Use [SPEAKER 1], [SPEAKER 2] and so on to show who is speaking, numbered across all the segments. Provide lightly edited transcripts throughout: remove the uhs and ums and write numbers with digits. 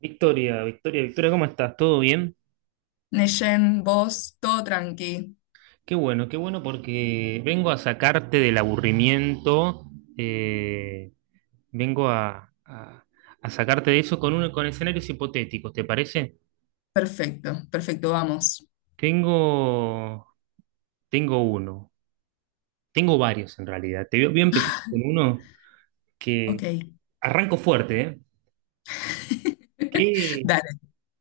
[SPEAKER 1] Victoria, Victoria, Victoria, ¿cómo estás? ¿Todo bien?
[SPEAKER 2] Neyen, vos, todo tranqui.
[SPEAKER 1] Qué bueno porque vengo a sacarte del aburrimiento. eh, Vengo a sacarte de eso con, uno, con escenarios hipotéticos, ¿te parece?
[SPEAKER 2] Perfecto, perfecto, vamos.
[SPEAKER 1] Tengo, tengo uno, tengo varios en realidad. Te voy a empezar con uno
[SPEAKER 2] Ok.
[SPEAKER 1] que arranco fuerte, ¿eh? ¿Qué,
[SPEAKER 2] Dale,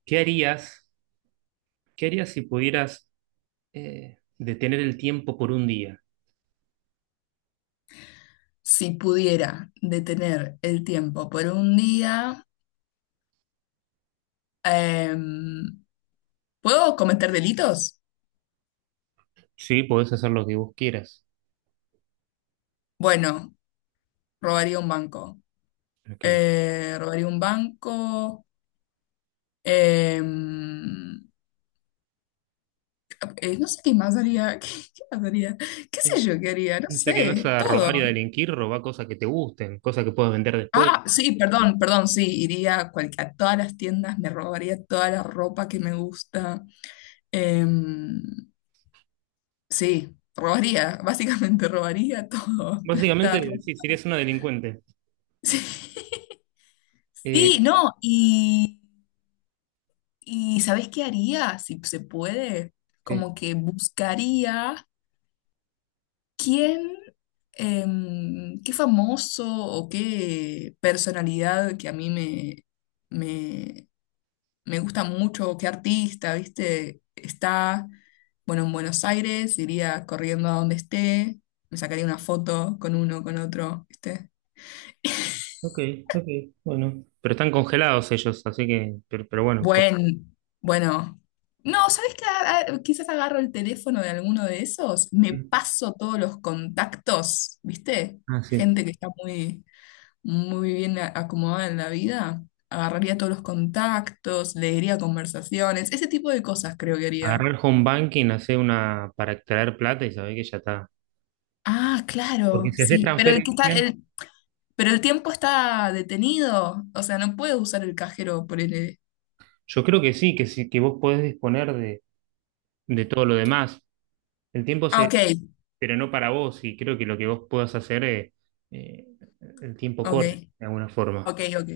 [SPEAKER 1] ¿qué harías, qué harías si pudieras detener el tiempo por un día?
[SPEAKER 2] si pudiera detener el tiempo por un día, em, ¿puedo cometer delitos?
[SPEAKER 1] Sí, podés hacer lo que vos quieras.
[SPEAKER 2] Bueno, robaría un banco.
[SPEAKER 1] Ok.
[SPEAKER 2] Robaría un banco. em, no sé qué más haría. ¿Qué más haría? ¿Qué sé yo qué haría? No
[SPEAKER 1] Y ya que vas
[SPEAKER 2] sé,
[SPEAKER 1] a
[SPEAKER 2] todo.
[SPEAKER 1] robar y a delinquir, roba cosas que te gusten, cosas que puedas vender después.
[SPEAKER 2] Ah, sí, perdón, perdón, sí, iría a, a todas las tiendas, me robaría toda la ropa que me gusta. Em, sí, robaría, básicamente robaría todo, plata,
[SPEAKER 1] Básicamente,
[SPEAKER 2] ropa.
[SPEAKER 1] sí, serías una delincuente.
[SPEAKER 2] Sí, sí,
[SPEAKER 1] Eh,
[SPEAKER 2] no, y ¿sabes qué haría? Si se puede,
[SPEAKER 1] ¿Qué?
[SPEAKER 2] como que buscaría quién, ¿qué famoso o qué personalidad que a mí me, me gusta mucho? ¿Qué artista, viste? Está, bueno, en Buenos Aires, iría corriendo a donde esté, me sacaría una foto con uno, con otro, ¿viste?
[SPEAKER 1] Ok, ok, bueno. Pero están congelados ellos, así que, pero bueno, pues.
[SPEAKER 2] Bueno, no, ¿sabes qué? Ah, quizás agarro el teléfono de alguno de esos, me paso todos los contactos, ¿viste?
[SPEAKER 1] Ah, sí.
[SPEAKER 2] Gente que está muy bien acomodada en la vida, agarraría todos los contactos, leería conversaciones, ese tipo de cosas creo que haría.
[SPEAKER 1] Agarrar el home banking, hacer una para extraer plata y saber que ya está.
[SPEAKER 2] Ah,
[SPEAKER 1] Porque
[SPEAKER 2] claro,
[SPEAKER 1] si haces
[SPEAKER 2] sí.
[SPEAKER 1] transferencia,
[SPEAKER 2] Pero el tiempo está detenido. O sea, no puede usar el cajero por el.
[SPEAKER 1] yo creo que sí, que sí, que vos podés disponer de todo lo demás. El tiempo
[SPEAKER 2] Ah, ok,
[SPEAKER 1] se, pero no para vos, y creo que lo que vos puedas hacer, eh, el tiempo
[SPEAKER 2] ok,
[SPEAKER 1] corre de alguna forma.
[SPEAKER 2] ok, ok.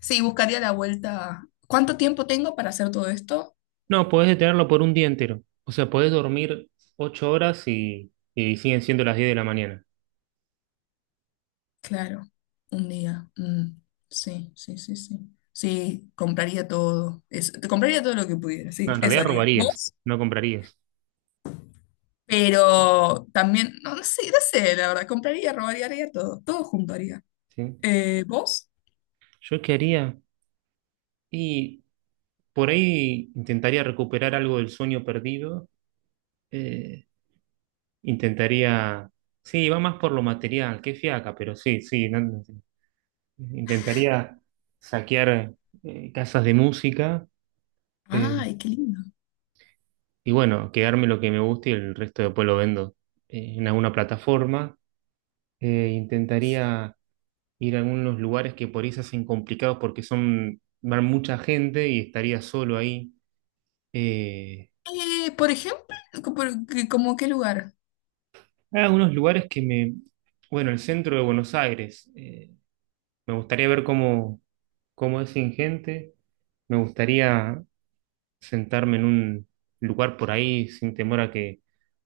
[SPEAKER 2] Sí, buscaría la vuelta. ¿Cuánto tiempo tengo para hacer todo esto?
[SPEAKER 1] No, podés detenerlo por un día entero. O sea, podés dormir 8 horas y siguen siendo las 10 de la mañana.
[SPEAKER 2] Claro, un día. Mm, sí, sí, sí, sí. Sí, compraría todo. Eso. Te compraría todo lo que pudiera,
[SPEAKER 1] No,
[SPEAKER 2] sí,
[SPEAKER 1] en
[SPEAKER 2] eso
[SPEAKER 1] realidad
[SPEAKER 2] haría.
[SPEAKER 1] robarías,
[SPEAKER 2] ¿Vos?
[SPEAKER 1] no comprarías.
[SPEAKER 2] Pero también, no, no sé, no sé, la verdad, compraría, robaría, haría todo. Todo junto haría.
[SPEAKER 1] ¿Sí?
[SPEAKER 2] ¿Vos?
[SPEAKER 1] ¿Yo qué haría? Y por ahí intentaría recuperar algo del sueño perdido. eh, intentaría... Sí, va más por lo material, qué fiaca, pero sí, sí. Sí, intentaría saquear casas de música. eh,
[SPEAKER 2] Ay, qué lindo.
[SPEAKER 1] y bueno, quedarme lo que me guste y el resto después lo vendo en alguna plataforma. Intentaría ir a algunos lugares que por ahí se hacen complicados porque son, van mucha gente y estaría solo ahí. Eh,
[SPEAKER 2] Por ejemplo, ¿como qué lugar?
[SPEAKER 1] Hay algunos lugares que me... Bueno, el centro de Buenos Aires. Me gustaría ver cómo, cómo es sin gente. Me gustaría sentarme en un lugar por ahí sin temor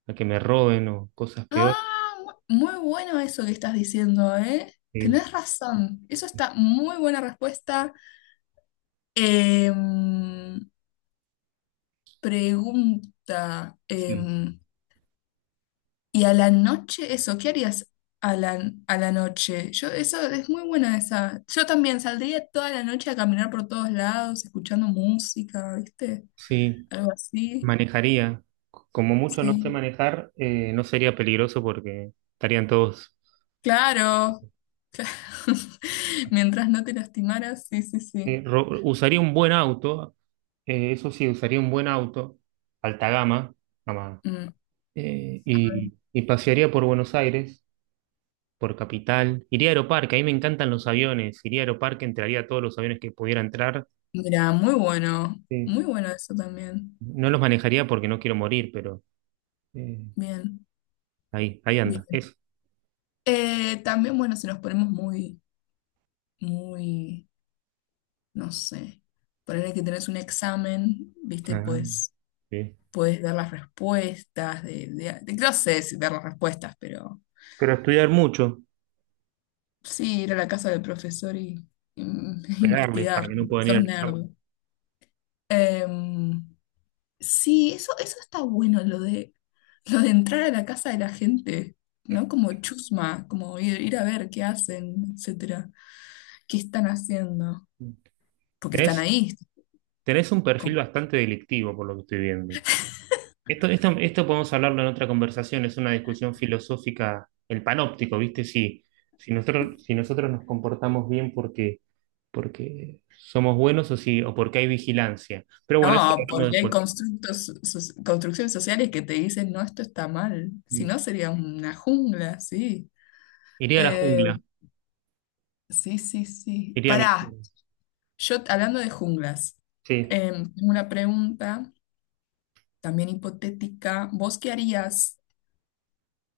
[SPEAKER 1] a que me roben o cosas peores.
[SPEAKER 2] Ah, muy bueno eso que estás diciendo, ¿eh?
[SPEAKER 1] Eh,
[SPEAKER 2] Tenés razón. Eso está muy buena respuesta. Em, pregunta.
[SPEAKER 1] sí,
[SPEAKER 2] ¿Y a la noche eso? ¿Qué harías a la noche? Yo, eso es muy buena esa. Yo también saldría toda la noche a caminar por todos lados, escuchando música, ¿viste?
[SPEAKER 1] sí.
[SPEAKER 2] Algo así.
[SPEAKER 1] Manejaría. Como mucho no sé
[SPEAKER 2] Sí.
[SPEAKER 1] manejar, no sería peligroso porque estarían todos.
[SPEAKER 2] Claro. Mientras no te lastimaras, sí, sí, sí.
[SPEAKER 1] Usaría un buen auto, eso sí, usaría un buen auto, alta gama, gama,
[SPEAKER 2] Mm, a ver.
[SPEAKER 1] y pasearía por Buenos Aires, por Capital. Iría a Aeroparque, ahí me encantan los aviones. Iría a Aeroparque, entraría a todos los aviones que pudiera entrar.
[SPEAKER 2] Mira, muy bueno, muy
[SPEAKER 1] Sí.
[SPEAKER 2] bueno eso también.
[SPEAKER 1] No los manejaría porque no quiero morir, pero eh,
[SPEAKER 2] Bien,
[SPEAKER 1] ahí, ahí anda,
[SPEAKER 2] bien.
[SPEAKER 1] eso.
[SPEAKER 2] También, bueno, si nos ponemos muy, no sé, ponerle que tenés un examen, viste,
[SPEAKER 1] Ah, sí.
[SPEAKER 2] puedes dar las respuestas, no sé si dar las respuestas, pero
[SPEAKER 1] Pero estudiar mucho,
[SPEAKER 2] sí, ir a la casa del profesor y
[SPEAKER 1] pegarles para
[SPEAKER 2] investigar.
[SPEAKER 1] que no puedan ir
[SPEAKER 2] Sos
[SPEAKER 1] al examen.
[SPEAKER 2] nerd. Em, sí, eso está bueno, lo de entrar a la casa de la gente, ¿no? Como chusma, como ir a ver qué hacen, etcétera, qué están haciendo, porque están
[SPEAKER 1] Tenés,
[SPEAKER 2] ahí.
[SPEAKER 1] tenés un perfil
[SPEAKER 2] con-
[SPEAKER 1] bastante delictivo por lo que estoy viendo. Esto podemos hablarlo en otra conversación, es una discusión filosófica, el panóptico, ¿viste? Si, si nosotros, si nosotros nos comportamos bien porque, porque somos buenos o, si, o porque hay vigilancia. Pero bueno, eso lo
[SPEAKER 2] No,
[SPEAKER 1] hablamos
[SPEAKER 2] porque hay
[SPEAKER 1] después.
[SPEAKER 2] constructos, construcciones sociales que te dicen, no, esto está mal, si
[SPEAKER 1] Mm.
[SPEAKER 2] no sería una jungla, sí.
[SPEAKER 1] Iría a la
[SPEAKER 2] Eh,
[SPEAKER 1] jungla,
[SPEAKER 2] sí, sí, sí.
[SPEAKER 1] iría a mi...
[SPEAKER 2] Pará, yo hablando de junglas,
[SPEAKER 1] Sí.
[SPEAKER 2] tengo una pregunta también hipotética, ¿vos qué harías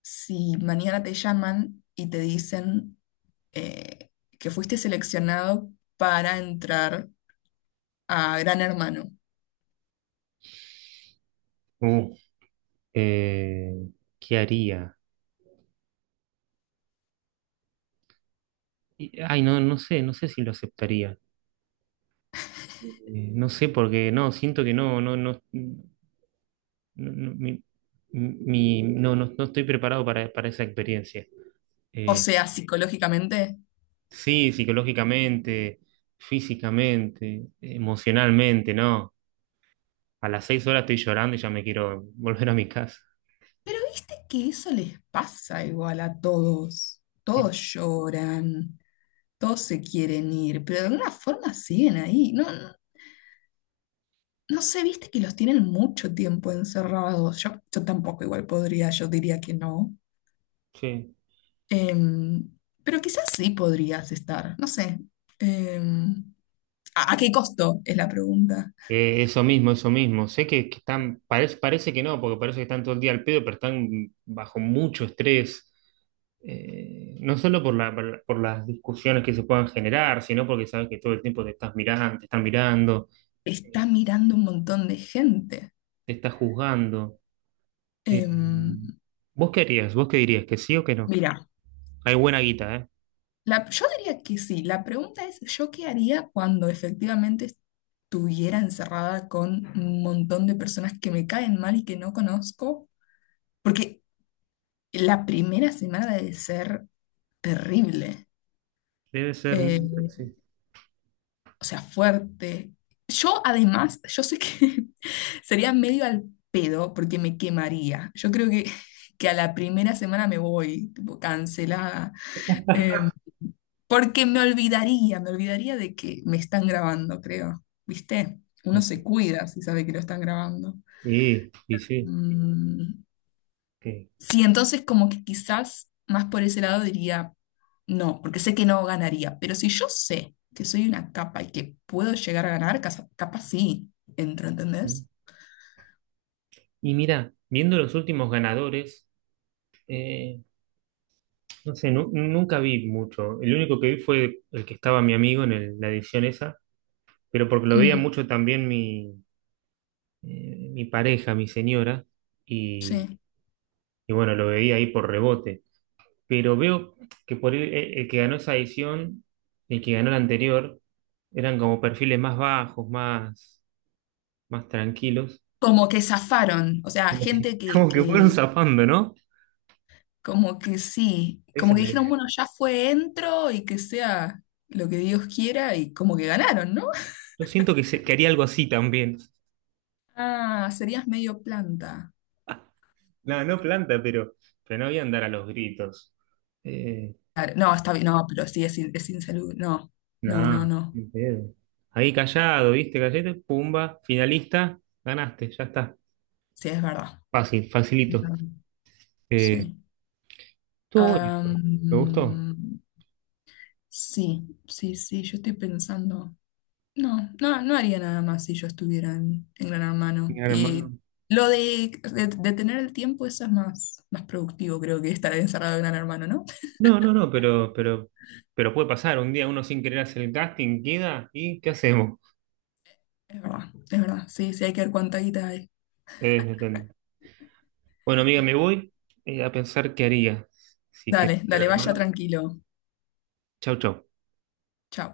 [SPEAKER 2] si mañana te llaman y te dicen eh, que fuiste seleccionado para entrar a Gran Hermano?
[SPEAKER 1] Uh, eh, ¿Qué haría? Ay, no, no sé, no sé si lo aceptaría. No sé, porque no, siento que no, no, no. No, no, no, no estoy preparado para esa experiencia.
[SPEAKER 2] O
[SPEAKER 1] Eh,
[SPEAKER 2] sea, psicológicamente.
[SPEAKER 1] sí, psicológicamente, físicamente, emocionalmente, ¿no? A las 6 horas estoy llorando y ya me quiero volver a mi casa.
[SPEAKER 2] Pero viste que eso les pasa igual a todos.
[SPEAKER 1] Mm.
[SPEAKER 2] Todos lloran, todos se quieren ir, pero de alguna forma siguen ahí. No, no, no sé, viste que los tienen mucho tiempo encerrados. Yo tampoco igual podría, yo diría que no.
[SPEAKER 1] Sí.
[SPEAKER 2] Em, pero quizás sí podrías estar, no sé. Em, ¿a a qué costo? Es la pregunta.
[SPEAKER 1] Eso mismo, eso mismo. Sé que están, parece, parece que no, porque parece que están todo el día al pedo, pero están bajo mucho estrés. No solo por la, por las discusiones que se puedan generar, sino porque sabes que todo el tiempo te estás mirando, te están mirando.
[SPEAKER 2] Está
[SPEAKER 1] eh,
[SPEAKER 2] mirando un montón de gente.
[SPEAKER 1] Te está juzgando. Eh,
[SPEAKER 2] Em,
[SPEAKER 1] ¿Vos qué harías? ¿Vos qué dirías? ¿Que sí o que no?
[SPEAKER 2] mira,
[SPEAKER 1] Hay buena guita, ¿eh?
[SPEAKER 2] yo diría que sí. La pregunta es, ¿yo qué haría cuando efectivamente estuviera encerrada con un montón de personas que me caen mal y que no conozco? Porque la primera semana debe ser terrible.
[SPEAKER 1] Debe ser muy...
[SPEAKER 2] Em,
[SPEAKER 1] Sí,
[SPEAKER 2] o sea, fuerte. Yo además, yo sé que sería medio al pedo porque me quemaría. Yo creo que a la primera semana me voy, tipo, cancelada. Eh, porque me olvidaría de que me están grabando, creo. ¿Viste? Uno se
[SPEAKER 1] ok.
[SPEAKER 2] cuida si sabe que lo están grabando.
[SPEAKER 1] Y sí,
[SPEAKER 2] Mm,
[SPEAKER 1] ok.
[SPEAKER 2] sí, entonces como que quizás más por ese lado diría no, porque sé que no ganaría, pero si yo sé que soy una capa y que puedo llegar a ganar, capaz sí, entro, ¿entendés?
[SPEAKER 1] Y mira, viendo los últimos ganadores, eh, no sé, nunca vi mucho. El único que vi fue el que estaba mi amigo en la edición esa, pero porque lo veía
[SPEAKER 2] Mm,
[SPEAKER 1] mucho también mi, mi pareja, mi señora, y,
[SPEAKER 2] sí.
[SPEAKER 1] y bueno, lo veía ahí por rebote. Pero veo que por el que ganó esa edición y el que ganó la anterior eran como perfiles más bajos, más, más tranquilos,
[SPEAKER 2] Como que zafaron, o sea,
[SPEAKER 1] como que,
[SPEAKER 2] gente
[SPEAKER 1] como que fueron
[SPEAKER 2] que
[SPEAKER 1] zapando, ¿no?
[SPEAKER 2] como que sí,
[SPEAKER 1] Esa
[SPEAKER 2] como
[SPEAKER 1] es
[SPEAKER 2] que
[SPEAKER 1] la
[SPEAKER 2] dijeron,
[SPEAKER 1] idea.
[SPEAKER 2] bueno, ya fue, entro y que sea lo que Dios quiera y como que ganaron, ¿no?
[SPEAKER 1] Yo siento que, se, que haría algo así también.
[SPEAKER 2] Ah, serías medio planta.
[SPEAKER 1] No, no planta, pero no voy a andar a los gritos. Eh,
[SPEAKER 2] Claro, no, está bien, no, pero sí, es, es insalud no, no, no,
[SPEAKER 1] no,
[SPEAKER 2] no,
[SPEAKER 1] ni pedo. Ahí callado, ¿viste? Callate, pumba, finalista, ganaste, ya está.
[SPEAKER 2] sí, es verdad.
[SPEAKER 1] Fácil, facilito. Eh,
[SPEAKER 2] Sí.
[SPEAKER 1] estuvo bonito. ¿Te gustó?
[SPEAKER 2] Am, sí, sí, sí, yo estoy pensando. No, no, no haría nada más si yo estuviera en Gran Hermano.
[SPEAKER 1] Gran
[SPEAKER 2] Y
[SPEAKER 1] hermano.
[SPEAKER 2] lo de tener el tiempo, eso es más, más productivo, creo que estar encerrado en Gran Hermano, ¿no?
[SPEAKER 1] No, no, no, pero puede pasar. Un día uno sin querer hacer el casting, queda y ¿qué hacemos?
[SPEAKER 2] Es verdad, es verdad. Sí, sí, hay que ver cuánta guita hay.
[SPEAKER 1] Depende. Bueno, amiga, me voy a pensar qué haría. Así que,
[SPEAKER 2] Dale, dale, vaya
[SPEAKER 1] hermano,
[SPEAKER 2] tranquilo.
[SPEAKER 1] chau, chau.
[SPEAKER 2] Chao.